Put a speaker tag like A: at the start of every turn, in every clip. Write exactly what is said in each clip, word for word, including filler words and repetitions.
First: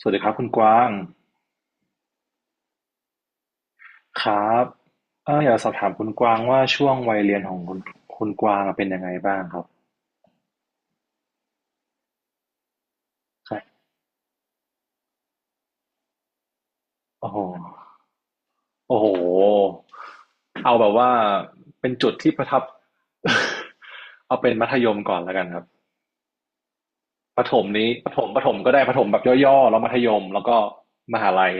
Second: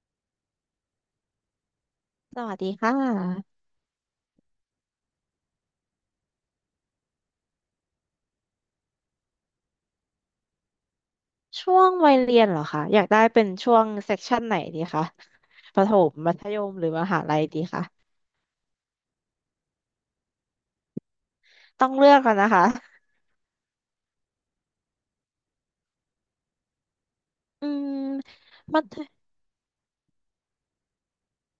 A: สวัสดีครับคุณกวาง
B: สวัสดีค่ะ
A: ครับเอออยากสอบถามคุณกวางว่าช่วงวัยเรียนของคุณคุณกวางเป็นยังไงบ้างครับ
B: ช่วงวัยเรียนเหรอคะอยากได้เป็น
A: ครั
B: ช่
A: บ
B: วงเซกชันไหนดีคะประถมมัธยม หรือมหา
A: โอ้โห
B: ลัยดีคะ
A: โอ้โหเอาแบบว่า
B: ต้อ
A: เป็น
B: งเลื
A: จุด
B: อก
A: ที่
B: กัน
A: ประ
B: นะ
A: ทับ
B: คะ
A: เอาเป็นมัธยมก่อนแล้วกันครับประถม
B: อื
A: นี้
B: ม
A: ประถมประถมก็
B: มั
A: ได้ป
B: ธ
A: ระถมแบบย่อๆแล้วมัธยมแล้วก็มหาลัย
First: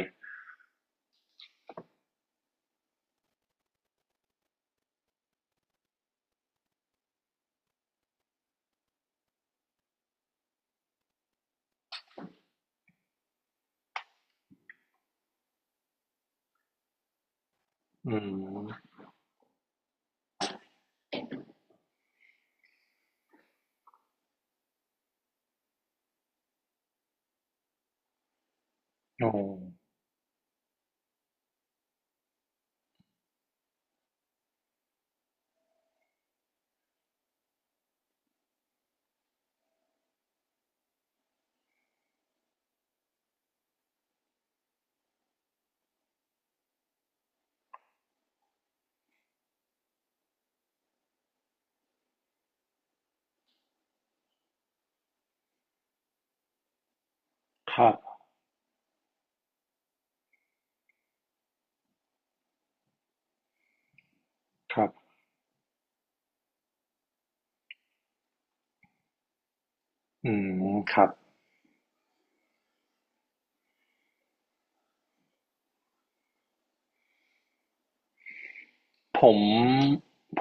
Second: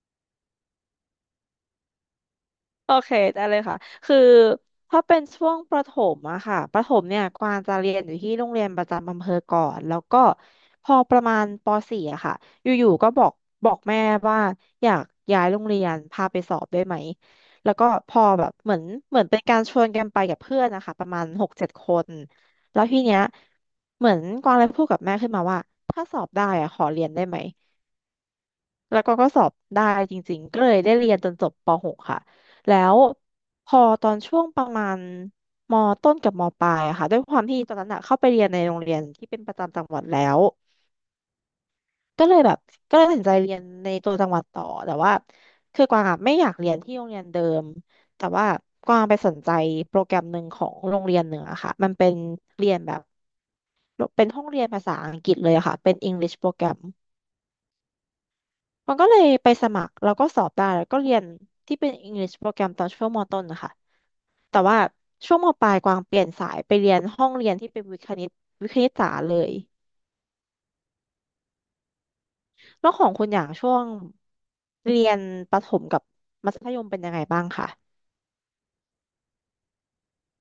B: โอเคได้เลยค่ะคือถ้าเป็นช่วงประถมอะค่ะประถมเนี่ยกวางจะเรียนอยู่ที่โรงเรียนประจำอำเภอก่อนแล้วก็พอประมาณป .สี่ อะค่ะอยู่ๆก็บอกบอกแม่ว่าอยากย้ายโรงเรียนพาไปสอบได้ไหมแล้วก็
A: อื
B: พอแบบเหมือน
A: ม
B: เหมือนเป็นการชวนกันไปกับเพื่อนนะคะประมาณหกเจ็ดคนแล้วทีเนี้ยเหมือนกวางเลยพูดกับแม่ขึ้นมาว่าถ้าสอบได้อะขอเรียนได้ไหม แล้วก็ก็
A: โอ้
B: สอบได้จริงๆก็เลยได้เรียนจนจบป .หก ค่ะแล้วพอตอนช่วงประมาณมต้นกับมปลายอะค่ะด้วยความที่ตอนนั้นอะเข้าไปเรียนในโรงเรียนที่เป็นประจำจังหวัดแล้วก็เลยแบบก็เลยตัดสินใจเรียนในตัวจังหวัดต่อแต่ว่าคือกวางอะไม่อยากเรียนที่โรงเรียนเดิมแต่ว่ากวางไปสนใจโปรแกรมหนึ่งของโรงเรียนหนึ่งอะค่ะมันเป็นเรียนแบบเป็นห้องเรียนภาษาอังกฤษเลยอะค่ะเป็น English โปรแกรม
A: ครับ
B: มันก็เลยไปสมัครแล้วก็สอบได้แล้วก็เรียนที่เป็น English โปรแกรมตอนช่วงมต้นนะคะแต่
A: ค
B: ว่า
A: รับ
B: ช่วงมปลายกวางเปลี่ยนสายไปเรียนห้องเรียนที่เป็นวิทย์คณิตวิทย์คณิตศาสตร์เลย
A: อืมครับ
B: แล้วของคุณอย่างช่วงเรียนประถมกับมัธยมเป็นยังไงบ้างคะ
A: ผม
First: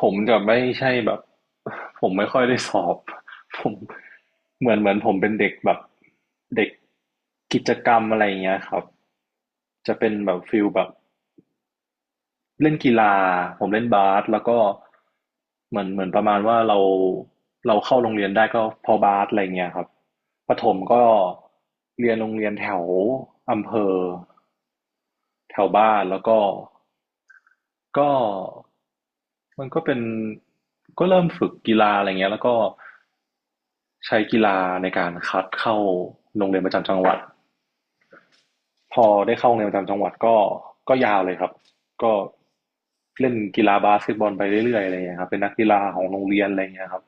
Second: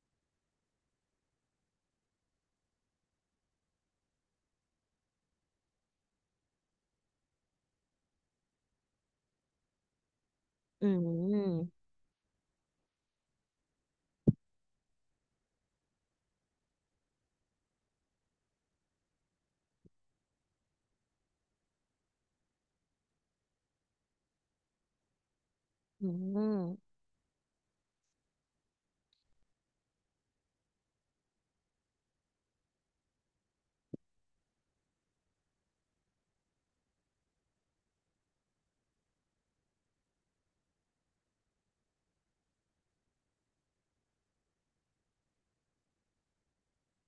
A: ผมจะไม่ใช่แบบ ผมไม่ค่อยได้สอบ ผมเหมือนเหมือนผมเป็นเด็กแบบเด็กกิจกรรมอะไรอย่างเงี้ยครับจะเป็นแบบฟิลแบ
B: อื
A: บ
B: ม
A: เล่นกีฬาผมเล่นบาสแล้วก็เหมือนเหมือนประมาณว่าเราเราเข้าโรงเรียนได้ก็เพอบาสอะไรเงี้ยครับประถมก็เรียนโรงเรียนแถวอำเภอแถวบ้าน
B: อื
A: แล้วก็
B: ม
A: ก็ มันก็เป็นก็เริ่มฝึกกีฬาอะไรเงี้ยแล้วก็ใช้กีฬาในการคัดเข้าโรงเรียนประจำจังหวัดพอได้เข้าโรงเรียนประจำจังหวัดก็ก็ยาวเลยครับก็เล่นกีฬาบาสเกตบอลไปเรื่อยๆอะไรเงี้ยครับเป็นนักกีฬาของโรงเรียนอะไรเงี้ยครับ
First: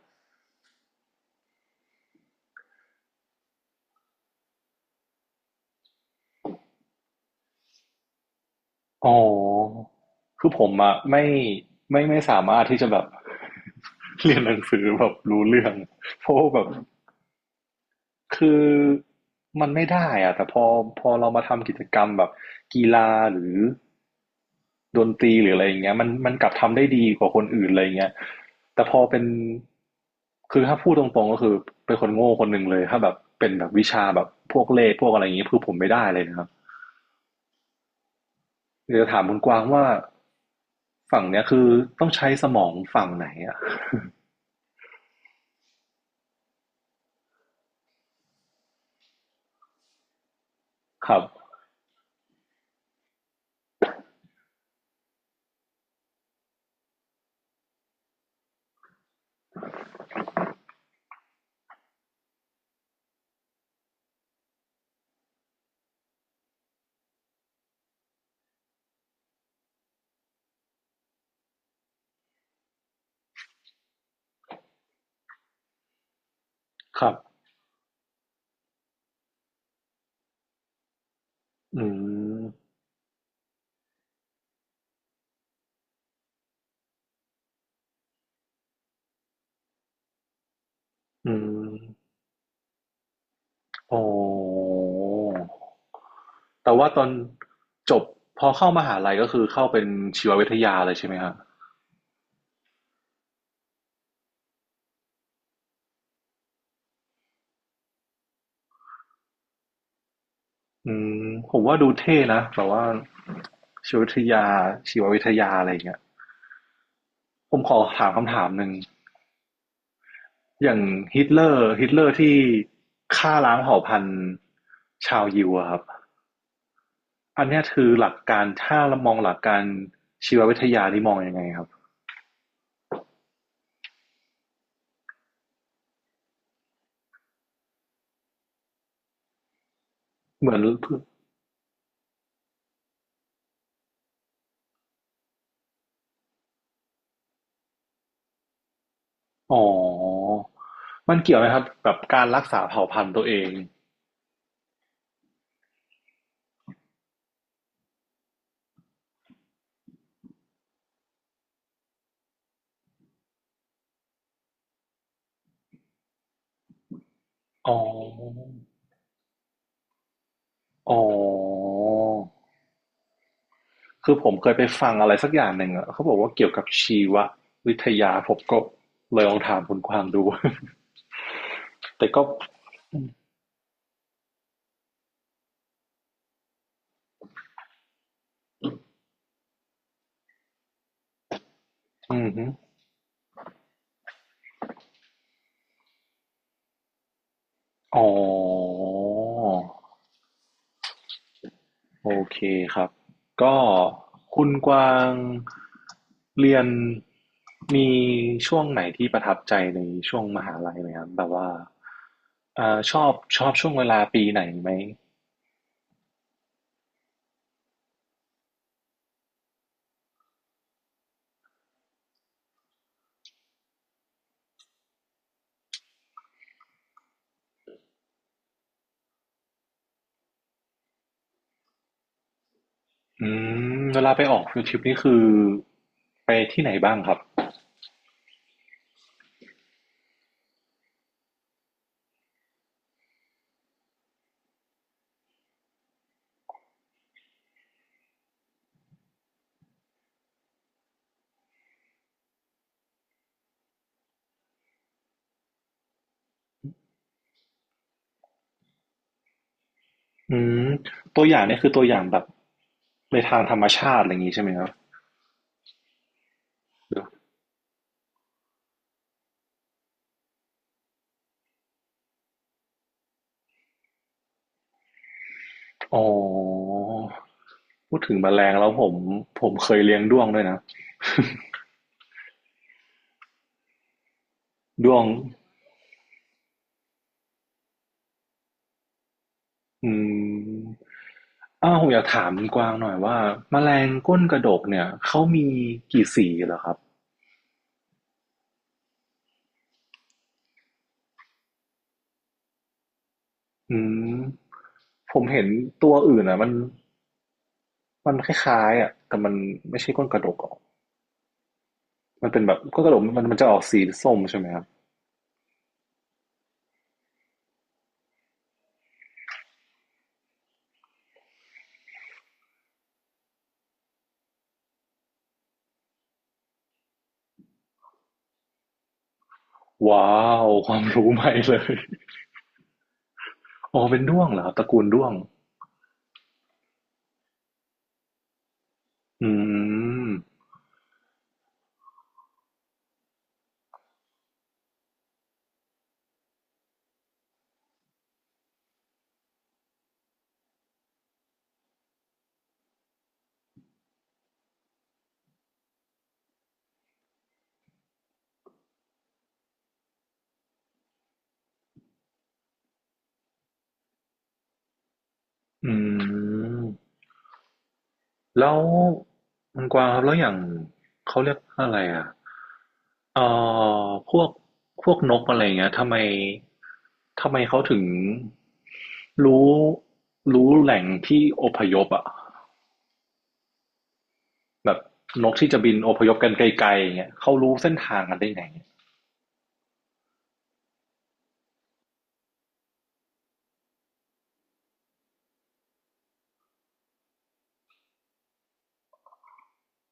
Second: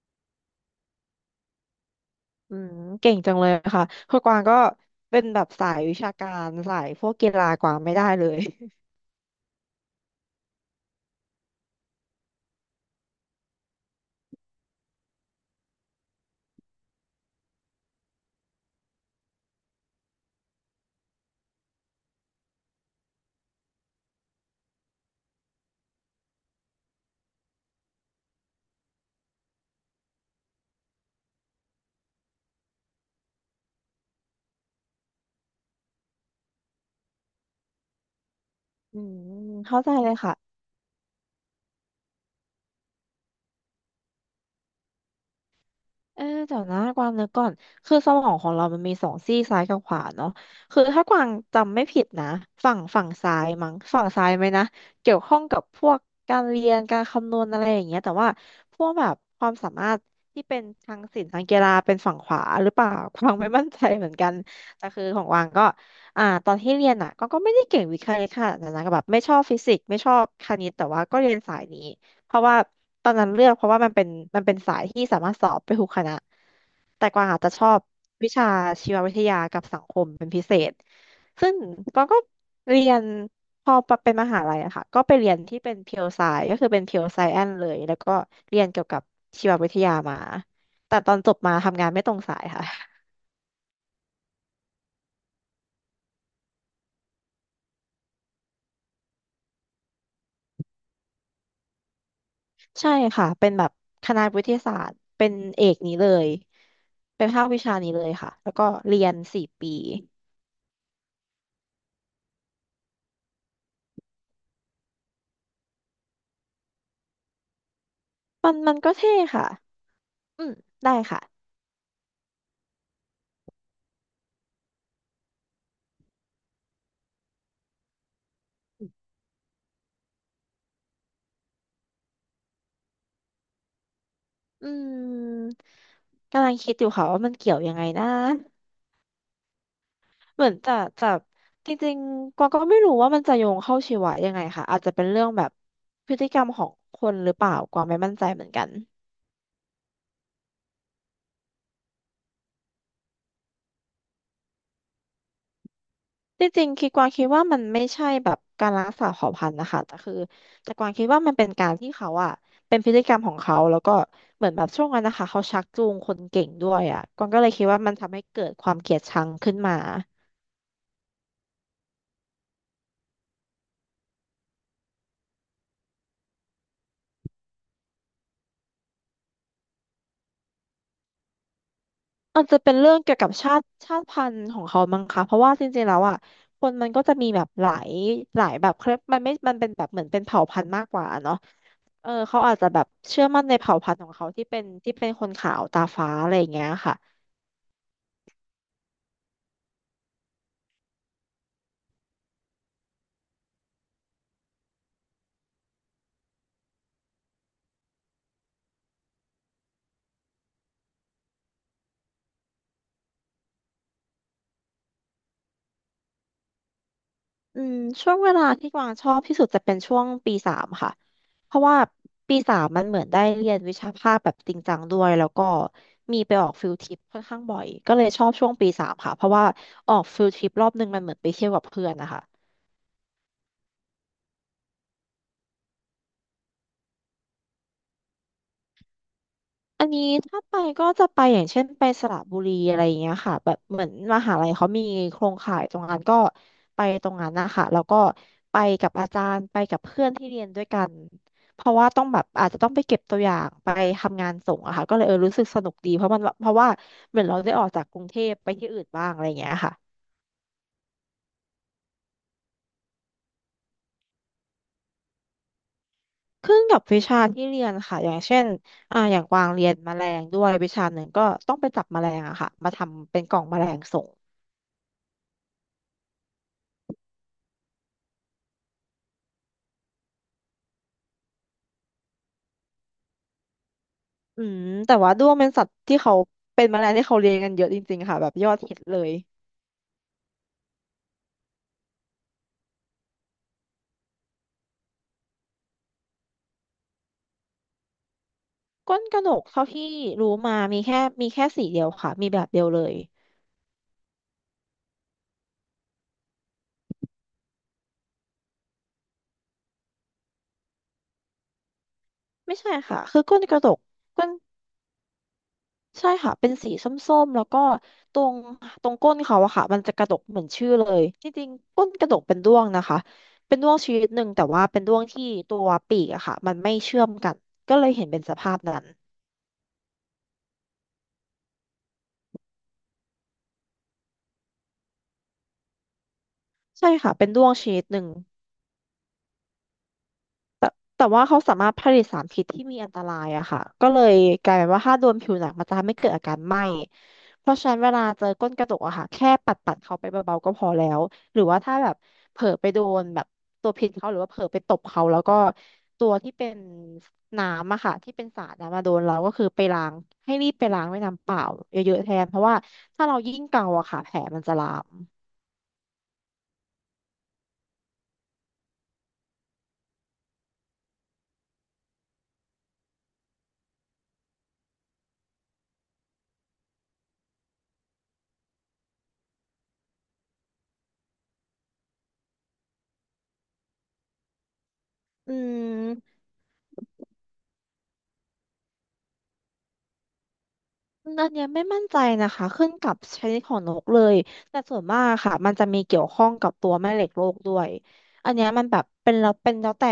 B: อืมเก่งจังเลยค่ะคือกวางก็เป็นแบบสายวิชาการสายพวกกีฬากวางไม่ได้เลย
A: อ๋อคือผมอะไม่ไม่ไม่สามารถที่จะแบบ เรียนหนังสือแบบรู้เรื่องเพราะว่าแบบ คือมันไม่ได้อะแต่พอพอเรามาทำกิจกรรมแบบกีฬาหรือดนตรีหรืออะไรอย่างเงี้ยมันมันกลับทำได้ดีกว่าคนอื่นอะไรอย่างเงี้ยแต่พอเป็นคือถ้าพูดตรงๆก็คือเป็นคนโง่คนหนึ่งเลยถ้าแบบเป็นแบบวิชาแบบพวกเลขพวกอะไรอย่างเงี้ยคือผมไม่ได้เลยนะครับ
B: อื
A: เดี๋ยวถาม
B: ม
A: คุณกวาง
B: เข้า
A: ว่า
B: ใจเลยค่ะ
A: ฝั่งเนี้ยคือต้องใช้สมองฝั่งไหนอะ
B: เออเดี๋ยวนะกวางนึกก่อนคือสมองของเรามันมีสองซี่ซ้ายกับขวาเนาะคือถ้า
A: ค
B: ก
A: รับ
B: วางจำไม่ผิดนะฝั่งฝั่งซ้ายมั้งฝั่งซ้ายไหมนะเกี่ยวข้องกับพวกการเรียนการคำนวณอะไรอย่างเงี้ยแต่ว่าพวกแบบความสามารถที่เป็นทางศิลป์ทางกีฬาเป็นฝั่งขวาหรือเปล่ากวางไม่มั่นใจเหมือนกันแต่คือของกวางก็อ่าตอนที่เรียนอ่ะก็ก็ไม่ได้เก่งวิทย์คณิตค่ะนันนะก็แบบไม่ชอบฟิสิกส์ไม่ชอบคณิตแต่ว่าก็เรียนสายนี้ เพราะว่าตอนนั้นเลือกเพราะว่ามันเป็นมันเป็นสายที่สามารถสอบไปทุกคณะ
A: ค
B: แต่
A: รับ
B: กวางอาจจะชอบวิชาชีววิทยากับสังคมเป็นพิเศษซึ่ง
A: อื
B: กวางก็
A: ม
B: เรียนพอเป็นมหาลัยอะค่ะก็ไปเรียนที่เป็นเพียวไซก็คือเป็นเพียวไซแอนเลยแล้วก็เรียนเกี่ยวกับชีววิทยามาแต่ตอน
A: อื
B: จบมา
A: ม
B: ทำงานไม่ตรงสายค่ะ
A: โอ้ แต่ว่าตอนจบพอเข้ามหาลัยก็คือเข้าเป็นชีววิทยาเลยใช่ไหมฮะ
B: ใช่ค่ะเป็นแบบคณะวิทยาศาสตร์เป็นเอกนี้เลยเป็นภาควิชานี้เลยค่ะแล้วก็เรียนสี่ปี
A: อืมผมว่าดูเท่นะแบบว่าชีววิทยาชีววิทยาอะไรอย่างเงี้ยผมขอถามคำถาม
B: มัน
A: หนึ่ง
B: มันก็เท่ค่ะ อืม
A: อย่าง
B: ได้ค่ะ
A: ฮิตเลอร์ฮิตเลอร์ที่ฆ่าล้างเผ่าพันธุ์ชาวยิวอะครับอันนี้คือหลักการถ้าเรามองหลักการชีววิทยานี่มองยังไงครับ
B: อืมกำลังคิดอยู่ค่ะว่ามันเกี่ยวยังไงนะเห
A: เห
B: มือ
A: มื
B: น
A: อน
B: จะจะจริงๆกวางก็ไม่รู้ว่ามันจะโยงเข้าชีวะยังไงค่ะอาจจะเป็นเรื่องแบบพฤติกรรมของคนหรือเปล่ากวางไม่มั่นใจเหมือนกัน
A: อ๋อมันเกี่ยวไหมครับกับการรักษาเผ่าพันธุ์ตัวเอง
B: จริงๆคิดกวางคิดว่ามันไม่ใช่แบบการรักษาเผ่าพันธุ์นะคะแต่คือแต่กวางคิดว่ามันเป็นการที่เขาอะเป็นพฤติกรรมของเขาแล้วก็เหมือนแบบช่วงนั้นนะคะเขาชักจูงคนเก่งด้วยอะกวางก็เลยคิด
A: อ๋
B: ว่ามันทำให้
A: อ
B: เกิดความเกลียดชังขึ้นมา
A: อ๋อ คือผมเคยไปฟังอะไรสักอย่างหนึ่งอะเขาบอกว่าเกี่ยวกับชีววิทยาผมก็เลยลองถามคุณกวางดู แต่ก็
B: อาจจะเป็นเรื่องเกี่ยวกับชาติชาติพันธุ์ของเขามั้งคะเพราะว่าจริงๆแล้วอ่ะคนมันก็จะมีแบบหลายหลายแบบเครยมันไม่มันเป็นแบบเหมือนเป็นเผ่าพันธุ์มากกว่าเนาะเออ
A: อืม
B: เขา
A: ฮึ
B: อาจจะแบบเชื่อมั่นในเผ่าพันธุ์ของเขาที่เป็นที่เป็นคนขาวตาฟ้าอะไรอย่างเงี้ยค่ะ
A: อ๋อ โอเคครับ ก็คุณกวางเรียนมีช่วงไหนที่ประทับใจในช่วงมหาลัยไหมครับแบบว่าเอ่อชอบชอบช่วงเวลาปีไหนไหม
B: อืมช่วงเวลาที่กวางชอบที่สุดจะเป็นช่วงปีสามค่ะเพราะว่าปีสามมันเหมือนได้เรียนวิชาภาคแบบจริงจังด้วยแล้วก็มีไปออกฟิลทริปค่อนข้างบ่อยก็เลยชอบช่วงปีสามค่ะเพราะว่าออกฟิลทริปรอบนึงมันเหมือนไปเที่ยวกับเพื่อนนะคะ
A: อืมเวลาไปออกฟิล์ทริปนี่คือไปที่ไหนบ้างครับ
B: อันนี้ถ้าไปก็จะไปอย่างเช่นไปสระบุรีอะไรอย่างเงี้ยค่ะแบบเหมือนมหาลัยเขามีโครงข่ายตรงนั้นก็ไปตรงนั้นนะคะแล้วก็ไปกับอาจารย์ไปกับเพื่อนที่เรียนด้วยกันเพราะว่าต้องแบบอาจจะต้องไปเก็บตัวอย่างไปทำงานส่งอะค่ะก็เลยเออรู้สึกสนุกดีเพราะมันเพราะว่าเหมือนเราได้ออกจากกรุงเทพไปที่อื่นบ้างอะไรอย่างเงี้ยค่ะ
A: อืมตัวอย่างเนี่ยคือตัวอย่างแบบในทางธรรมชาติอะไรอย่างนี้ใช่ไหมครับ
B: ขึ้นกับ
A: ห
B: วิ
A: รือ
B: ชาที่เรียนค่ะอย่างเช่นอ่าอย่างกวางเรียนแมลงด้วยวิชาหนึ่งก็ต้องไปจับแมลงอะค่ะมาทำเป็นกล่องแมลงส่ง
A: อ๋อพูดถึงแมลงแล้วผมผมเคยเลี้ยงด้วงด้วยนะ
B: อืม
A: ด้
B: แต่
A: วง
B: ว่าด้วงเป็นสัตว์ที่เขาเป็นแมลงที่เขาเลี้ยงกันเยอะจริงๆค่ะแบบยอดฮิตเลย
A: อืมอ้าวผมอยากถามคุณกวางหน่อยว่าแมลงก้นกระดกเนี่ยเขามีกี่สีเหรอครับ
B: ก้นกระหนกเท่าที่รู้มามีแค่มีแค่สีเดียวค่ะมีแบบเดียวเลย
A: อืมผมเห็นตัวอื่นอ่ะมันมันคล้ายๆอ่ะแต่มันไม่ใช่ก้นกระดกอ่ะมันเป็นแบ
B: ไม่
A: บ
B: ใช่
A: ก้นกระด
B: ค่ะ
A: ก
B: คื
A: มั
B: อ
A: นมัน
B: ก้น
A: จะอ
B: ก
A: อก
B: ระดก
A: สีส้ม
B: ก้น
A: ใช่ไหมครับ
B: ใช่ค่ะเป็นสีส้มๆแล้วก็ตรงตรงก้นเขาอะค่ะมันจะกระดกเหมือนชื่อเลยจริงๆก้นกระดกเป็นด้วงนะคะเป็นด้วงชนิดหนึ่งแต่ว่าเป็นด้วงที่ตัวปีกอะค่ะมันไม่เชื่อมกันก็เลยเห็นเป็นสภาพนั้น
A: ว้าวความรู้ใหม่เลย อ๋อเป็นด้วงเหรอครับตระกูลด้วง
B: ใช่ค่ะเป็นด้วงชนิดหนึ่ง
A: อืม
B: แต่แต่ว่าเขาสามารถผลิตสารพิษที่มีอันตรายอะค่ะก็เลยกลายเป็นว่าถ้าโดนผิวหนังมันจะทำให้เกิดอาการไหม้เพราะฉะนั้นเวลาเจอก้นกระจกอะค่ะแค่ปัดปัดเขาไปเบาๆก็พอแล้วหรือว่าถ้าแบบเผลอไปโดนแบบตัวพิษเขาหรือว่าเผลอไปตบเขาแล้วก็ตัวที่เป็นน้ำอะค่ะที่เป็นสารนะมาโดนเราก็คือไปล้างให้รีบไปล้างด้วยน้ำเปล่าเยอะๆแทนเพราะว่าถ้าเรายิ่งเกาอะค่ะแผลมันจะลาม
A: อืมแล้วมันกวางครับแล้วอย่างเขาเรียกว่าอะไรอ่ะเอ่อพวกพวกนกอะไรเงี้ยทำไมทำไมเขาถึงรู้รู้แหล่งที่อพยพอ่ะแบบน
B: อื
A: กที่จะบินอพยพ
B: ม
A: กันไกลๆเงี้ยเขารู้เส้นทางกันได้ไง
B: อันเนี้ยไม่มั่นใจนะคะขึ้นกับชนิดของนกเลยแต่ส่วนมากค่ะมันจะมีเกี่ยวข้องกับตัวแม่เหล็กโลกด้วยอันเนี้ยมันแบบเป็นแล้วเป็นแล้วแต่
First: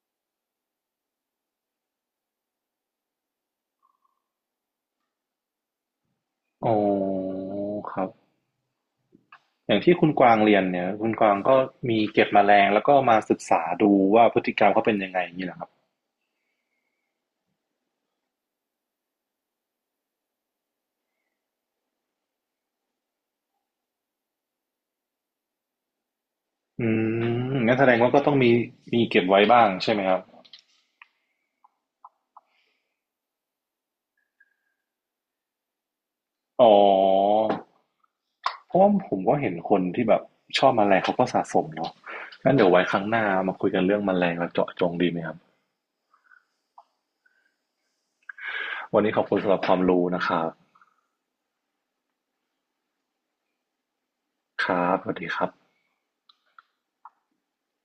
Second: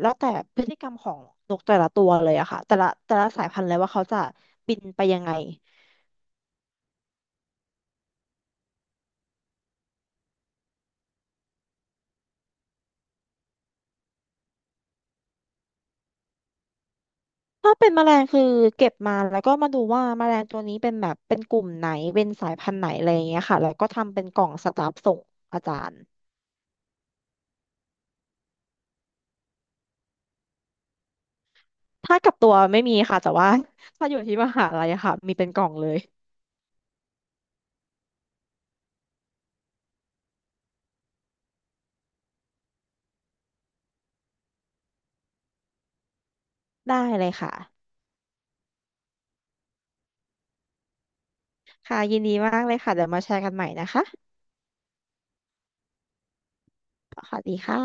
B: แล้วแต่พฤติกรรมของนกแต่ละตัวเลยอะค่ะแต่ละแต่ละสายพันธุ์เลยว่าเขาจะบินไปยังไง
A: อ๋อครับ อย่างที่คุณกวางเรียนเนี่ยคุณกวางก็มีเก็บแมลงแล้วก็มาศึกษาดูว่าพฤติกรรมเขาเป็นยังไงอย่างนี้เหรอครับ
B: ถ้าเป็นแมลงคือเก็บมาแล้วก็มาดูว่าแมลงตัวนี้เป็นแบบเป็นกลุ่มไหนเป็นสายพันธุ์ไหนอะไรอย่างเงี้ยค่ะแล้วก็ทำเป็นกล่องสตาฟส่งอาจารย์
A: อืมงั้นแสดงว่าก็ต้องมีมีเก็บไว้บ้างใช่ไหมครับ
B: ถ้ากับตัวไม่มีค่ะแต่ว่า ถ้าอยู่ที่มหาลัยอะค่ะมีเป็นกล่องเลย
A: อ๋อเพราะว่าผมก็เห็นคนที่แบบชอบแมลงเขาก็สะสมเนาะงั้นเดี๋ยวไว้ครั้งหน้ามาคุยกันเรื่องแมลงแล้วเจาะจงดีไหมครับ
B: ได้เลยค่ะ
A: วันนี้ขอบคุณสำหรับความรู้นะครับ
B: ค่ะยินดีมากเลยค่ะเดี๋ยวมาแชร์กันใหม่นะคะ
A: ครับสวัสดีครับ
B: สวัสดีค่ะ